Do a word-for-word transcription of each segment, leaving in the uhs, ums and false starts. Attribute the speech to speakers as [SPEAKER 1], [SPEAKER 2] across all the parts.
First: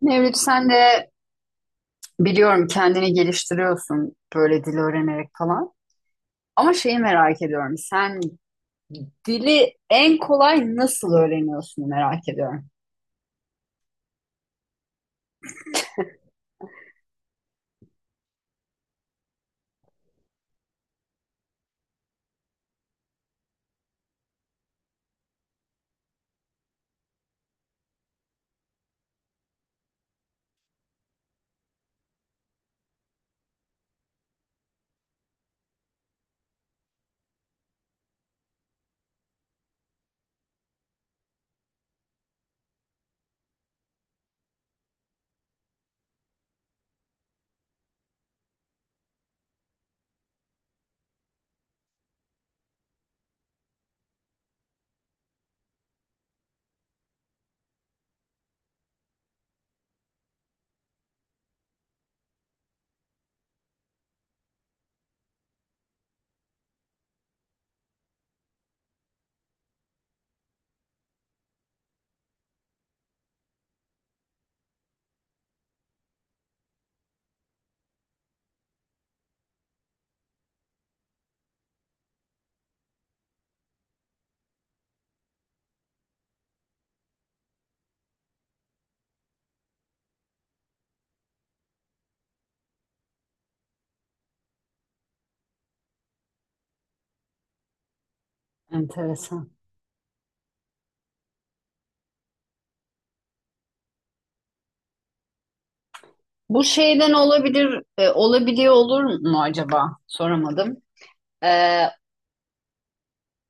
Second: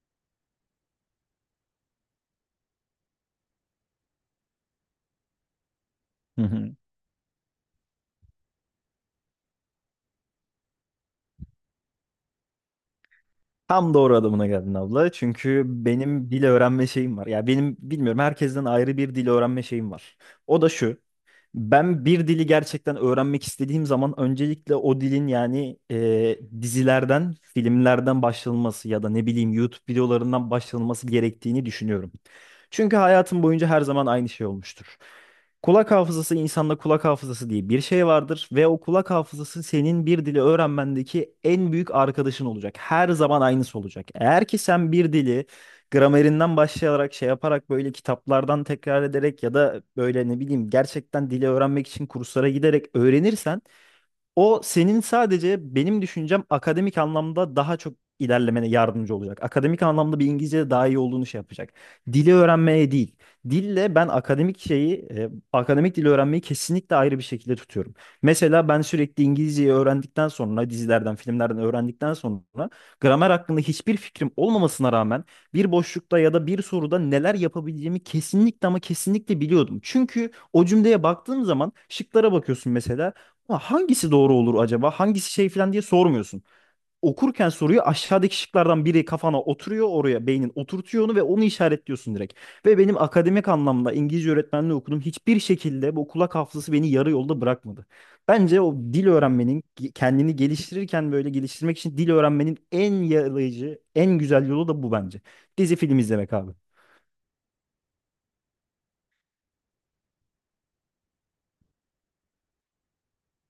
[SPEAKER 1] Mevlüt, sen de biliyorum kendini geliştiriyorsun böyle dil öğrenerek falan.
[SPEAKER 2] Hı hı.
[SPEAKER 1] Ama şeyi merak ediyorum. Sen dili en kolay nasıl öğreniyorsun merak ediyorum.
[SPEAKER 2] Tam doğru adamına geldin abla. Çünkü benim dil öğrenme şeyim var. Ya benim bilmiyorum herkesten ayrı bir dil öğrenme şeyim var. O da şu. Ben bir dili gerçekten öğrenmek istediğim zaman öncelikle o dilin yani e, dizilerden, filmlerden başlanması ya da ne bileyim YouTube videolarından başlanması gerektiğini düşünüyorum. Çünkü hayatım boyunca her zaman aynı şey olmuştur. Kulak hafızası insanda kulak hafızası diye bir şey vardır ve o kulak hafızası senin bir dili öğrenmendeki en büyük arkadaşın olacak. Her zaman aynısı olacak. Eğer ki sen bir dili gramerinden başlayarak şey yaparak böyle kitaplardan tekrar ederek ya da böyle ne bileyim gerçekten dili öğrenmek için kurslara giderek öğrenirsen o senin sadece benim düşüncem akademik anlamda daha çok ilerlemene yardımcı olacak. Akademik anlamda bir İngilizce daha iyi olduğunu şey yapacak. Dili öğrenmeye değil. Dille ben akademik şeyi, e, akademik dili öğrenmeyi kesinlikle ayrı bir şekilde tutuyorum. Mesela ben sürekli İngilizceyi öğrendikten sonra, dizilerden, filmlerden öğrendikten sonra gramer hakkında hiçbir fikrim olmamasına rağmen bir boşlukta ya da bir soruda neler yapabileceğimi kesinlikle ama kesinlikle biliyordum. Çünkü o cümleye baktığım zaman şıklara bakıyorsun mesela. Ha, hangisi doğru olur acaba? Hangisi şey falan diye sormuyorsun. Okurken soruyu aşağıdaki şıklardan biri kafana oturuyor, oraya beynin oturtuyor onu ve onu işaretliyorsun direkt. Ve benim akademik anlamda İngilizce öğretmenliği okudum. Hiçbir şekilde bu kulak hafızası beni yarı yolda bırakmadı. Bence o dil
[SPEAKER 1] Enteresan.
[SPEAKER 2] öğrenmenin kendini geliştirirken böyle geliştirmek için dil öğrenmenin en yarayıcı, en güzel yolu da bu bence. Dizi film izlemek abi.
[SPEAKER 1] Bu şeyden olabilir, e, olabiliyor olur mu acaba? Soramadım. E,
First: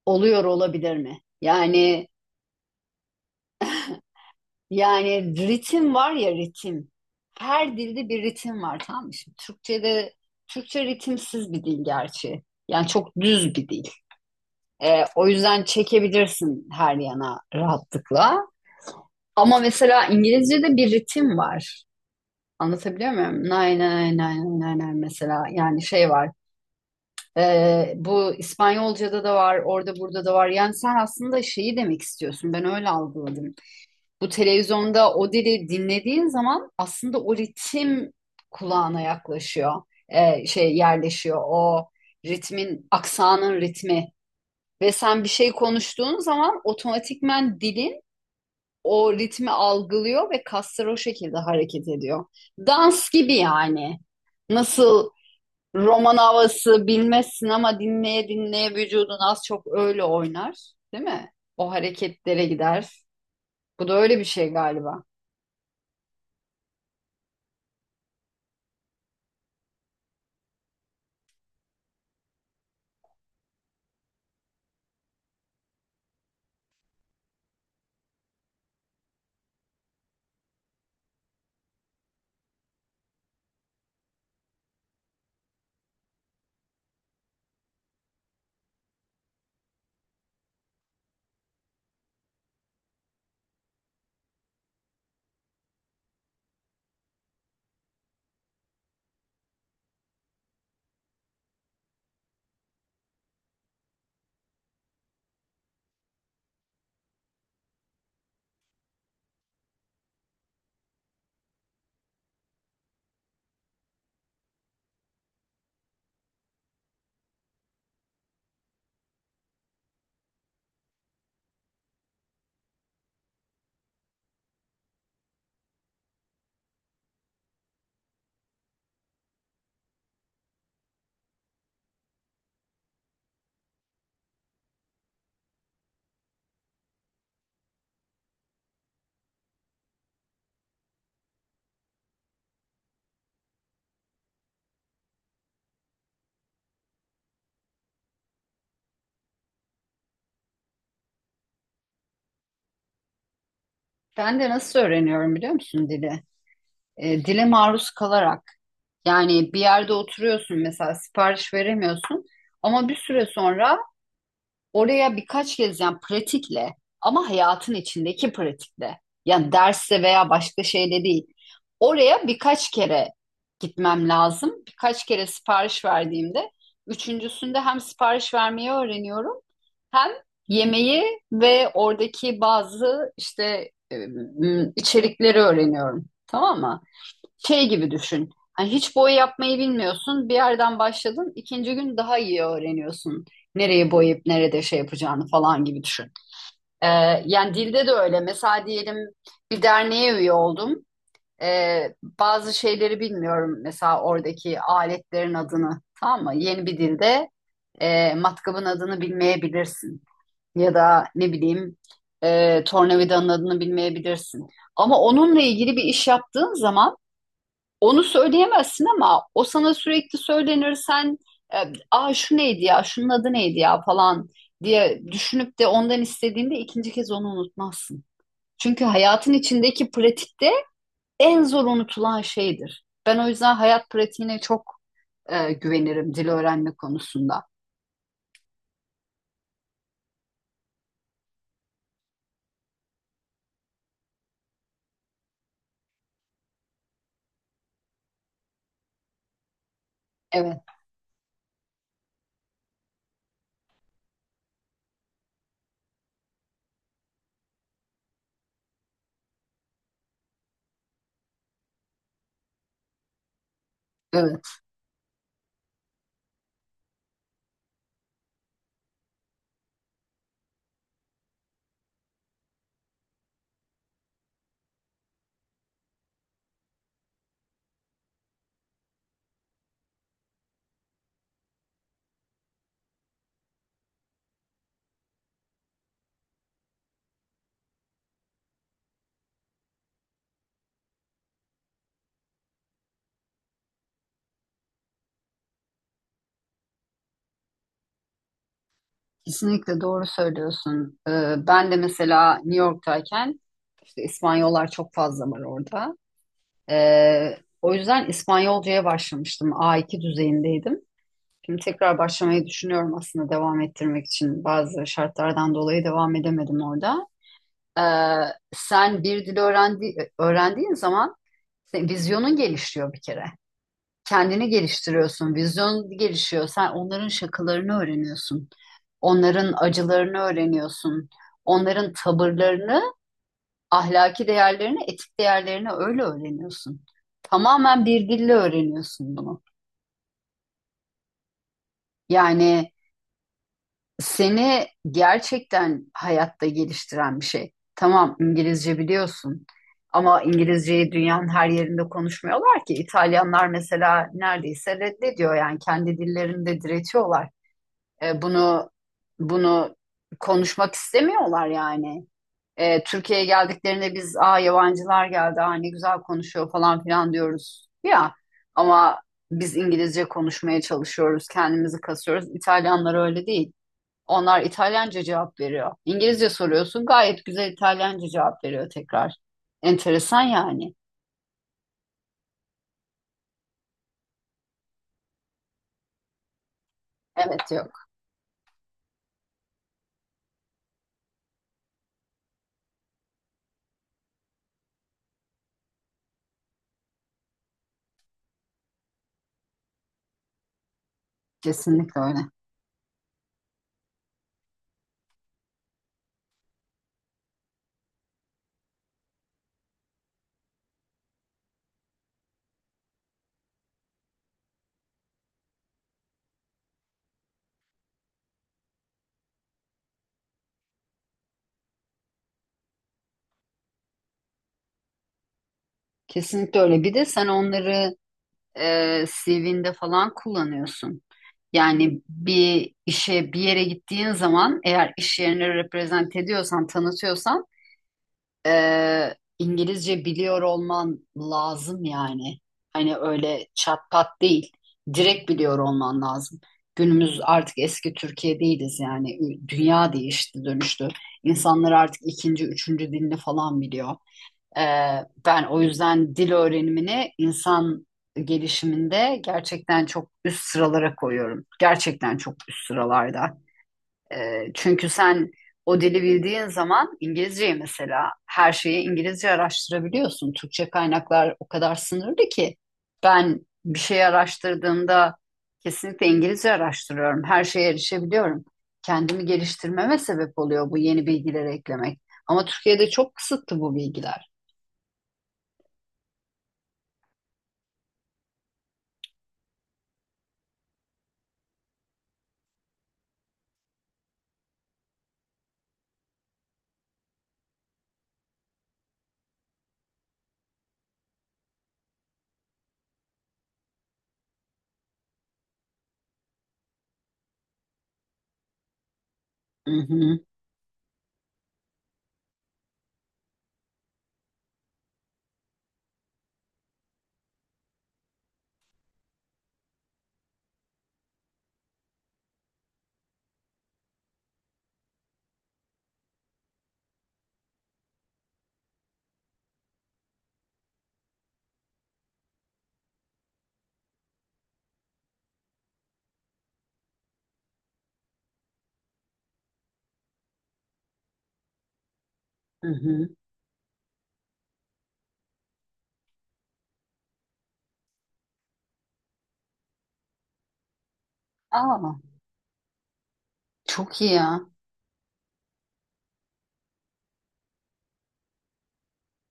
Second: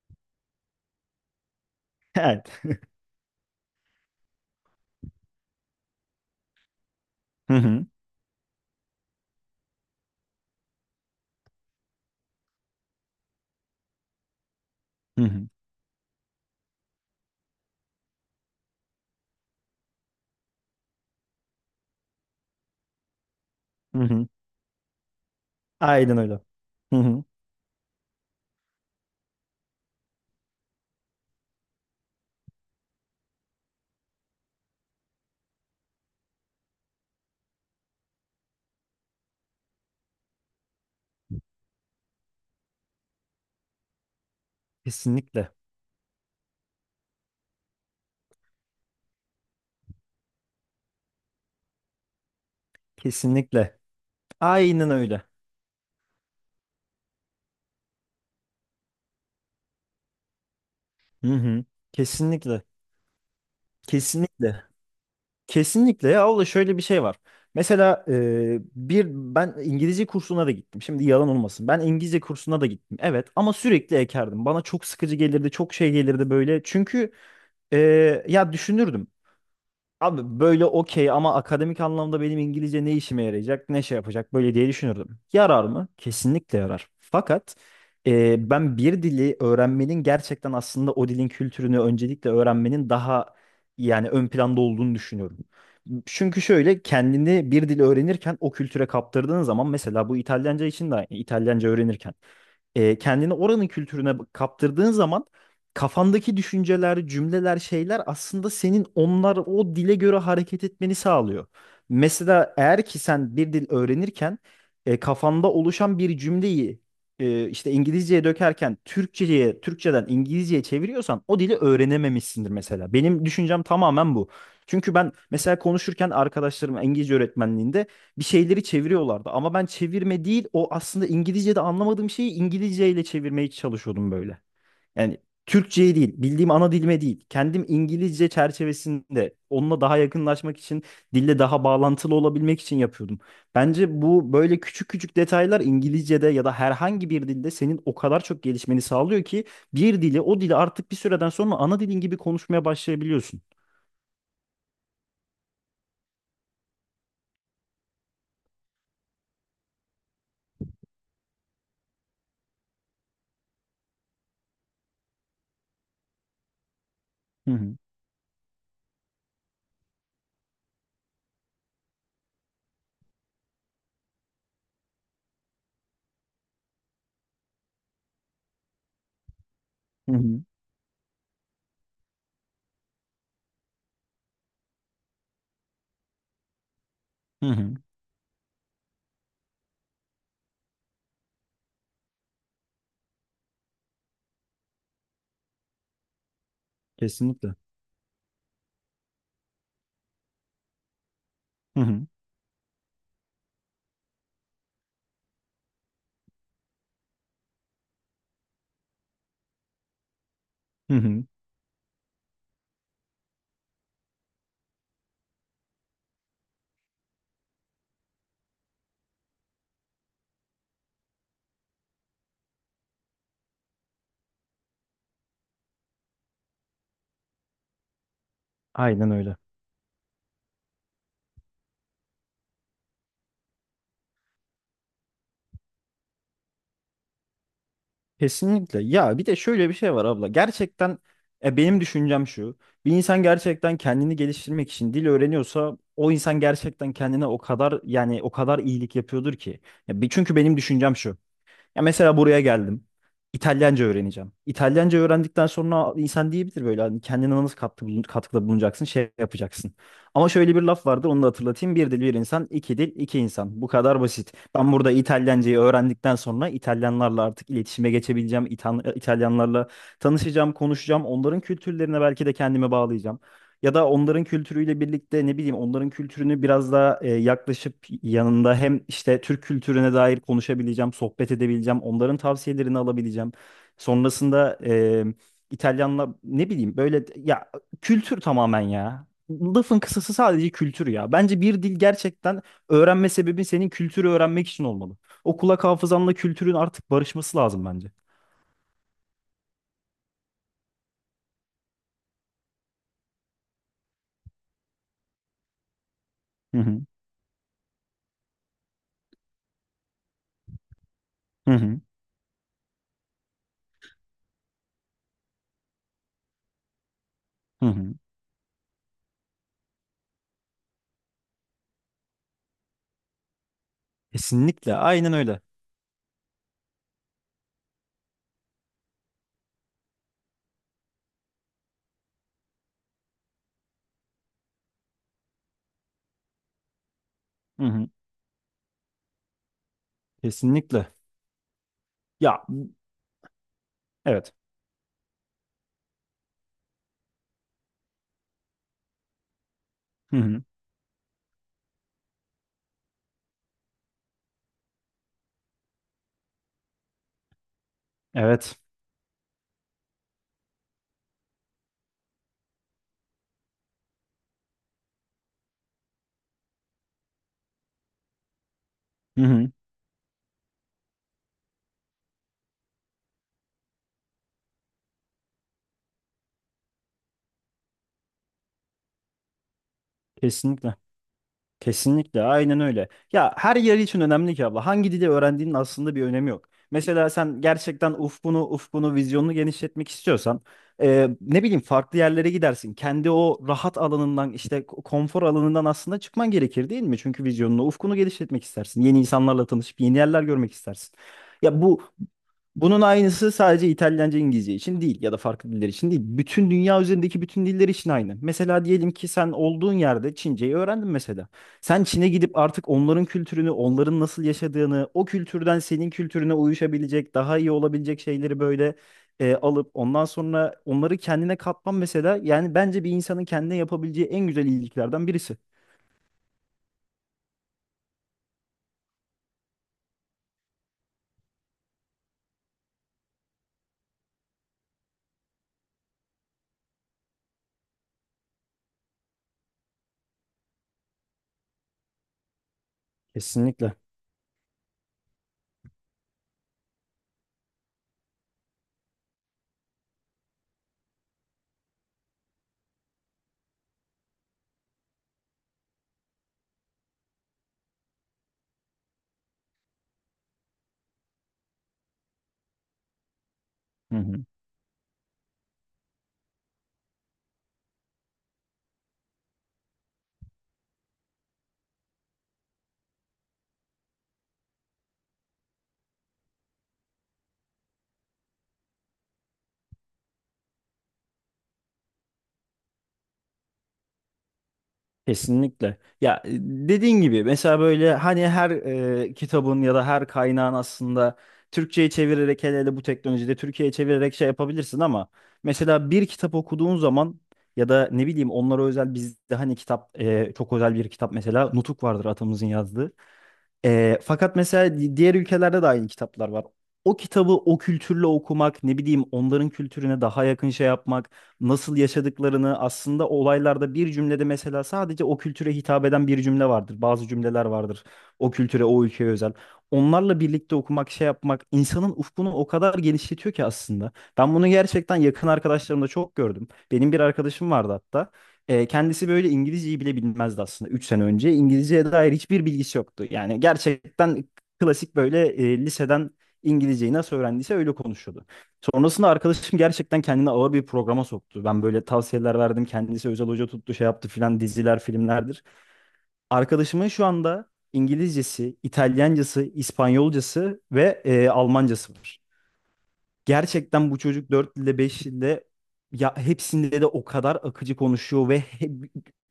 [SPEAKER 1] oluyor olabilir mi? Yani
[SPEAKER 2] Evet.
[SPEAKER 1] yani ritim var ya, ritim.
[SPEAKER 2] Hı
[SPEAKER 1] Her
[SPEAKER 2] hı.
[SPEAKER 1] dilde bir ritim var, tamam mı? Şimdi Türkçe'de Türkçe ritimsiz bir dil gerçi. Yani çok düz bir dil. Ee,
[SPEAKER 2] Hı
[SPEAKER 1] o
[SPEAKER 2] hı.
[SPEAKER 1] yüzden çekebilirsin her yana rahatlıkla. Ama mesela İngilizce'de bir ritim var. Anlatabiliyor muyum? Nay
[SPEAKER 2] Hı
[SPEAKER 1] nay
[SPEAKER 2] hı.
[SPEAKER 1] nay nay nay mesela, yani şey
[SPEAKER 2] Aynen
[SPEAKER 1] var.
[SPEAKER 2] öyle. Hı hı.
[SPEAKER 1] Ee, bu İspanyolca'da da var, orada burada da var. Yani sen aslında şeyi demek istiyorsun. Ben öyle algıladım. Bu televizyonda o dili dinlediğin zaman aslında o ritim kulağına yaklaşıyor. Ee, şey yerleşiyor. O ritmin, aksanın ritmi. Ve sen bir şey
[SPEAKER 2] Kesinlikle.
[SPEAKER 1] konuştuğun zaman otomatikmen dilin o ritmi algılıyor ve kaslar o şekilde hareket ediyor. Dans gibi
[SPEAKER 2] Kesinlikle.
[SPEAKER 1] yani.
[SPEAKER 2] Aynen
[SPEAKER 1] Nasıl
[SPEAKER 2] öyle.
[SPEAKER 1] roman havası bilmezsin ama dinleye dinleye vücudun az çok öyle oynar, değil mi?
[SPEAKER 2] Hı hı.
[SPEAKER 1] O hareketlere
[SPEAKER 2] Kesinlikle.
[SPEAKER 1] gider. Bu da öyle bir şey
[SPEAKER 2] Kesinlikle.
[SPEAKER 1] galiba.
[SPEAKER 2] Kesinlikle ya, o da şöyle bir şey var. Mesela e, bir ben İngilizce kursuna da gittim. Şimdi yalan olmasın. Ben İngilizce kursuna da gittim. Evet, ama sürekli ekerdim. Bana çok sıkıcı gelirdi, çok şey gelirdi böyle. Çünkü e, ya düşünürdüm. Abi böyle okey, ama akademik anlamda benim İngilizce ne işime yarayacak, ne şey yapacak böyle diye düşünürdüm. Yarar mı? Kesinlikle yarar. Fakat e, ben bir dili öğrenmenin gerçekten aslında o dilin kültürünü öncelikle öğrenmenin daha yani ön planda olduğunu düşünüyorum. Çünkü şöyle, kendini bir dil öğrenirken o kültüre kaptırdığın zaman mesela bu İtalyanca için de aynı. İtalyanca öğrenirken e, kendini oranın kültürüne kaptırdığın zaman kafandaki düşünceler, cümleler, şeyler aslında senin onlar o dile göre hareket etmeni sağlıyor. Mesela eğer ki sen bir dil öğrenirken e, kafanda oluşan bir cümleyi e, işte İngilizceye dökerken Türkçeye, Türkçeden İngilizceye çeviriyorsan o dili öğrenememişsindir mesela. Benim düşüncem tamamen bu. Çünkü ben mesela konuşurken arkadaşlarım İngilizce öğretmenliğinde bir şeyleri çeviriyorlardı. Ama ben çevirme değil, o aslında İngilizce'de anlamadığım şeyi İngilizce ile çevirmeye çalışıyordum böyle. Yani Türkçe'ye değil, bildiğim ana dilime değil. Kendim İngilizce çerçevesinde onunla daha yakınlaşmak için, dille daha bağlantılı olabilmek için yapıyordum. Bence bu böyle küçük küçük detaylar İngilizce'de ya da herhangi bir dilde senin o kadar çok gelişmeni sağlıyor ki bir dili, o dili artık bir süreden sonra ana dilin gibi konuşmaya başlayabiliyorsun.
[SPEAKER 1] Ben de nasıl öğreniyorum biliyor musun dili? E, dile maruz kalarak. Yani bir yerde oturuyorsun mesela, sipariş veremiyorsun ama bir süre sonra oraya birkaç kez, yani pratikle, ama
[SPEAKER 2] Hı
[SPEAKER 1] hayatın
[SPEAKER 2] hı.
[SPEAKER 1] içindeki pratikle, yani derste veya başka şeyle değil. Oraya birkaç kere gitmem lazım. Birkaç kere sipariş verdiğimde üçüncüsünde hem sipariş vermeyi öğreniyorum, hem
[SPEAKER 2] Hı hı.
[SPEAKER 1] yemeği ve oradaki bazı işte e, m, içerikleri öğreniyorum. Tamam mı?
[SPEAKER 2] Hı
[SPEAKER 1] Şey
[SPEAKER 2] hı.
[SPEAKER 1] gibi düşün. Hani hiç boya yapmayı bilmiyorsun. Bir yerden başladın. İkinci gün daha iyi öğreniyorsun. Nereye boyayıp nerede şey yapacağını falan gibi düşün. Ee, Yani
[SPEAKER 2] Kesinlikle.
[SPEAKER 1] dilde de öyle. Mesela diyelim bir derneğe üye oldum.
[SPEAKER 2] Hı
[SPEAKER 1] Ee,
[SPEAKER 2] hı.
[SPEAKER 1] Bazı şeyleri bilmiyorum. Mesela oradaki aletlerin adını. Tamam mı? Yeni bir dilde e, matkabın adını bilmeyebilirsin. Ya
[SPEAKER 2] Hı
[SPEAKER 1] da
[SPEAKER 2] hı.
[SPEAKER 1] ne bileyim, e, tornavidanın adını bilmeyebilirsin. Ama onunla ilgili bir iş yaptığın zaman onu söyleyemezsin ama o sana sürekli söylenir, sen e, aa şu neydi ya, şunun adı neydi ya falan diye düşünüp de ondan istediğinde ikinci kez onu unutmazsın. Çünkü
[SPEAKER 2] Aynen
[SPEAKER 1] hayatın
[SPEAKER 2] öyle.
[SPEAKER 1] içindeki pratikte en zor unutulan şeydir. Ben o yüzden hayat pratiğine çok e, güvenirim dil öğrenme konusunda.
[SPEAKER 2] Kesinlikle. Ya bir de şöyle bir şey var abla. Gerçekten e, benim düşüncem şu. Bir insan gerçekten kendini geliştirmek için dil öğreniyorsa o insan gerçekten kendine o kadar yani o kadar iyilik yapıyordur ki. Ya, bir- çünkü benim
[SPEAKER 1] Evet,
[SPEAKER 2] düşüncem şu. Ya mesela buraya geldim. İtalyanca öğreneceğim. İtalyanca öğrendikten sonra insan diyebilir böyle, hani kendine nasıl katkı bulun- katkıda bulunacaksın, şey yapacaksın. Ama şöyle bir laf vardır, onu da hatırlatayım. Bir dil bir insan, iki dil iki insan. Bu kadar basit.
[SPEAKER 1] evet.
[SPEAKER 2] Ben burada İtalyancayı öğrendikten sonra İtalyanlarla artık iletişime geçebileceğim. İtan- İtalyanlarla tanışacağım, konuşacağım. Onların kültürlerine belki de kendimi bağlayacağım. Ya da onların kültürüyle birlikte ne bileyim, onların kültürünü biraz daha e, yaklaşıp yanında hem işte Türk kültürüne dair konuşabileceğim, sohbet edebileceğim, onların tavsiyelerini alabileceğim. Sonrasında e, İtalyanla ne bileyim böyle ya, kültür tamamen ya. Lafın kısası sadece kültür ya. Bence bir dil gerçekten, öğrenme sebebin senin kültürü öğrenmek için olmalı. O kulak hafızanla kültürün artık barışması lazım bence.
[SPEAKER 1] Kesinlikle doğru söylüyorsun. Ee, ben de mesela New York'tayken İşte İspanyollar çok fazla var orada.
[SPEAKER 2] Hı hı.
[SPEAKER 1] Ee, o yüzden İspanyolcaya başlamıştım. A iki düzeyindeydim.
[SPEAKER 2] Hı
[SPEAKER 1] Şimdi
[SPEAKER 2] hı.
[SPEAKER 1] tekrar başlamayı düşünüyorum aslında, devam ettirmek için. Bazı şartlardan dolayı devam edemedim orada.
[SPEAKER 2] Hı
[SPEAKER 1] Ee,
[SPEAKER 2] hı.
[SPEAKER 1] sen bir dil öğrendi, öğrendiğin zaman senin vizyonun gelişiyor bir kere. Kendini
[SPEAKER 2] Kesinlikle. Aynen
[SPEAKER 1] geliştiriyorsun,
[SPEAKER 2] öyle.
[SPEAKER 1] vizyon gelişiyor. Sen onların şakalarını öğreniyorsun. Onların acılarını öğreniyorsun. Onların tavırlarını, ahlaki değerlerini, etik değerlerini öyle öğreniyorsun.
[SPEAKER 2] Hı
[SPEAKER 1] Tamamen
[SPEAKER 2] hı.
[SPEAKER 1] bir dille öğreniyorsun bunu.
[SPEAKER 2] Kesinlikle. Ya
[SPEAKER 1] Yani
[SPEAKER 2] Evet.
[SPEAKER 1] seni gerçekten hayatta geliştiren bir şey. Tamam, İngilizce biliyorsun
[SPEAKER 2] Hı
[SPEAKER 1] ama
[SPEAKER 2] hı.
[SPEAKER 1] İngilizceyi dünyanın her yerinde konuşmuyorlar ki. İtalyanlar mesela neredeyse reddediyor, yani kendi dillerinde diretiyorlar. E,
[SPEAKER 2] Evet.
[SPEAKER 1] bunu bunu konuşmak istemiyorlar yani. E, Türkiye'ye geldiklerinde biz aa yabancılar geldi, aa ne güzel konuşuyor falan filan diyoruz ya, ama
[SPEAKER 2] Hı hı.
[SPEAKER 1] biz İngilizce konuşmaya çalışıyoruz, kendimizi kasıyoruz. İtalyanlar öyle değil, onlar İtalyanca cevap veriyor, İngilizce soruyorsun gayet güzel İtalyanca cevap veriyor tekrar. Enteresan yani.
[SPEAKER 2] Kesinlikle. Kesinlikle. Aynen öyle. Ya her yer için önemli ki abla. Hangi dili öğrendiğinin aslında bir önemi yok. Mesela sen
[SPEAKER 1] Evet, yok,
[SPEAKER 2] gerçekten ufkunu, ufkunu, vizyonunu genişletmek istiyorsan e, ne bileyim farklı yerlere gidersin. Kendi o rahat alanından, işte ko- konfor alanından aslında çıkman gerekir değil mi? Çünkü vizyonunu, ufkunu genişletmek istersin. Yeni insanlarla tanışıp yeni yerler görmek istersin. Ya bu
[SPEAKER 1] kesinlikle öyle.
[SPEAKER 2] Bunun aynısı sadece İtalyanca, İngilizce için değil ya da farklı diller için değil. Bütün dünya üzerindeki bütün diller için aynı. Mesela diyelim ki sen olduğun yerde Çince'yi öğrendin mesela. Sen Çin'e gidip artık onların kültürünü, onların nasıl yaşadığını, o kültürden senin kültürüne uyuşabilecek, daha iyi olabilecek şeyleri böyle e, alıp ondan sonra onları kendine katman mesela, yani bence bir insanın kendine yapabileceği en güzel iyiliklerden birisi.
[SPEAKER 1] Kesinlikle öyle, bir de sen onları e, C V'nde falan kullanıyorsun. Yani bir işe bir yere gittiğin zaman, eğer iş yerini reprezent ediyorsan, tanıtıyorsan, e, İngilizce biliyor olman lazım yani. Hani öyle
[SPEAKER 2] Kesinlikle.
[SPEAKER 1] çat pat değil. Direkt biliyor olman lazım. Günümüz artık eski Türkiye değiliz yani. Ü- dünya değişti, dönüştü. İnsanlar artık ikinci, üçüncü dilini falan biliyor. Ee, Ben o yüzden dil öğrenimini insan gelişiminde gerçekten çok üst sıralara koyuyorum. Gerçekten çok üst sıralarda.
[SPEAKER 2] Hı hı.
[SPEAKER 1] Ee, çünkü sen o dili bildiğin zaman, İngilizceyi mesela, her şeyi İngilizce araştırabiliyorsun. Türkçe kaynaklar o kadar sınırlı ki ben bir şey araştırdığımda kesinlikle İngilizce araştırıyorum. Her şeye erişebiliyorum. Kendimi geliştirmeme sebep oluyor bu, yeni bilgileri eklemek. Ama Türkiye'de çok kısıtlı bu bilgiler.
[SPEAKER 2] Kesinlikle. Ya e, dediğin gibi mesela böyle hani her e, kitabın ya da her kaynağın aslında Türkçe'ye çevirerek, hele hele bu teknolojide Türkiye'ye çevirerek şey yapabilirsin, ama mesela bir kitap okuduğun zaman ya da ne bileyim onlara özel bizde hani kitap, e, çok özel bir kitap mesela Nutuk vardır atamızın yazdığı. Ee, fakat mesela di- diğer ülkelerde de aynı kitaplar var. O kitabı o kültürle okumak, ne bileyim onların
[SPEAKER 1] Hı
[SPEAKER 2] kültürüne
[SPEAKER 1] hı,
[SPEAKER 2] daha yakın şey yapmak, nasıl yaşadıklarını aslında olaylarda bir cümlede mesela sadece o kültüre hitap eden bir cümle vardır. Bazı cümleler vardır o kültüre, o ülkeye özel. Onlarla birlikte okumak, şey yapmak insanın ufkunu o kadar genişletiyor ki aslında. Ben bunu gerçekten yakın arkadaşlarımda çok gördüm. Benim bir arkadaşım vardı hatta. E, kendisi böyle İngilizceyi bile bilmezdi aslında üç sene önce. İngilizceye dair hiçbir bilgisi yoktu. Yani gerçekten klasik böyle e, liseden İngilizceyi nasıl öğrendiyse öyle konuşuyordu. Sonrasında arkadaşım gerçekten kendini ağır bir programa soktu. Ben böyle tavsiyeler verdim.
[SPEAKER 1] hı hı.
[SPEAKER 2] Kendisi özel hoca tuttu, şey yaptı filan, diziler, filmlerdir. Arkadaşımın şu anda İngilizcesi, İtalyancası, İspanyolcası ve e, Almancası
[SPEAKER 1] Aa,
[SPEAKER 2] var. Gerçekten bu
[SPEAKER 1] çok iyi
[SPEAKER 2] çocuk
[SPEAKER 1] ya.
[SPEAKER 2] dört dilde beş dilde ya hepsinde de o kadar akıcı konuşuyor ve he-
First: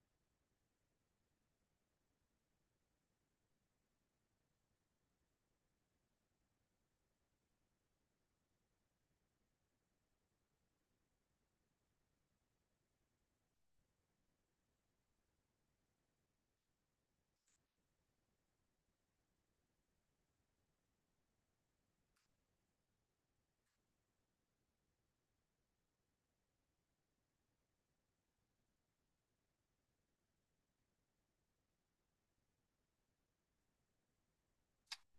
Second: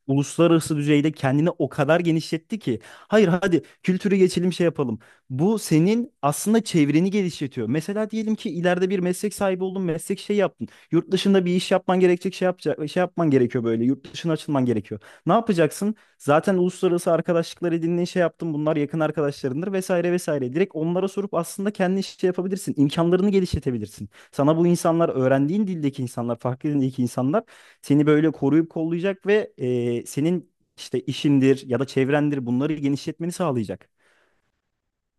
[SPEAKER 2] uluslararası düzeyde kendini o kadar genişletti ki. Hayır hadi, kültürü geçelim, şey yapalım. Bu senin aslında çevreni geliştiriyor. Mesela diyelim ki ileride bir meslek sahibi oldun, meslek şey yaptın. Yurt dışında bir iş yapman gerekecek, şey yapacak, şey yapman gerekiyor böyle. Yurt dışına açılman gerekiyor. Ne yapacaksın? Zaten uluslararası arkadaşlıklar edindiğin, şey yaptın. Bunlar yakın arkadaşlarındır vesaire vesaire. Direkt onlara sorup aslında kendi şey yapabilirsin. İmkanlarını geliştirebilirsin. Sana bu insanlar, öğrendiğin dildeki insanlar, farklı dildeki insanlar seni böyle koruyup kollayacak ve e, senin işte işindir ya da çevrendir, bunları genişletmeni sağlayacak.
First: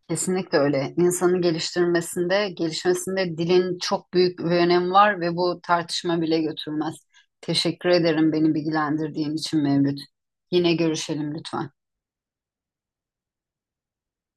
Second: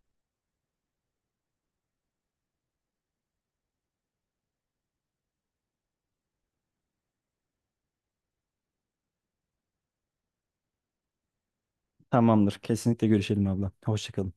[SPEAKER 1] Kesinlikle öyle. İnsanı geliştirmesinde, gelişmesinde dilin çok büyük bir önemi var ve bu tartışma bile götürmez. Teşekkür ederim beni bilgilendirdiğin için Mevlüt. Yine görüşelim lütfen.
[SPEAKER 2] Tamamdır. Kesinlikle görüşelim abla. Hoşça kalın.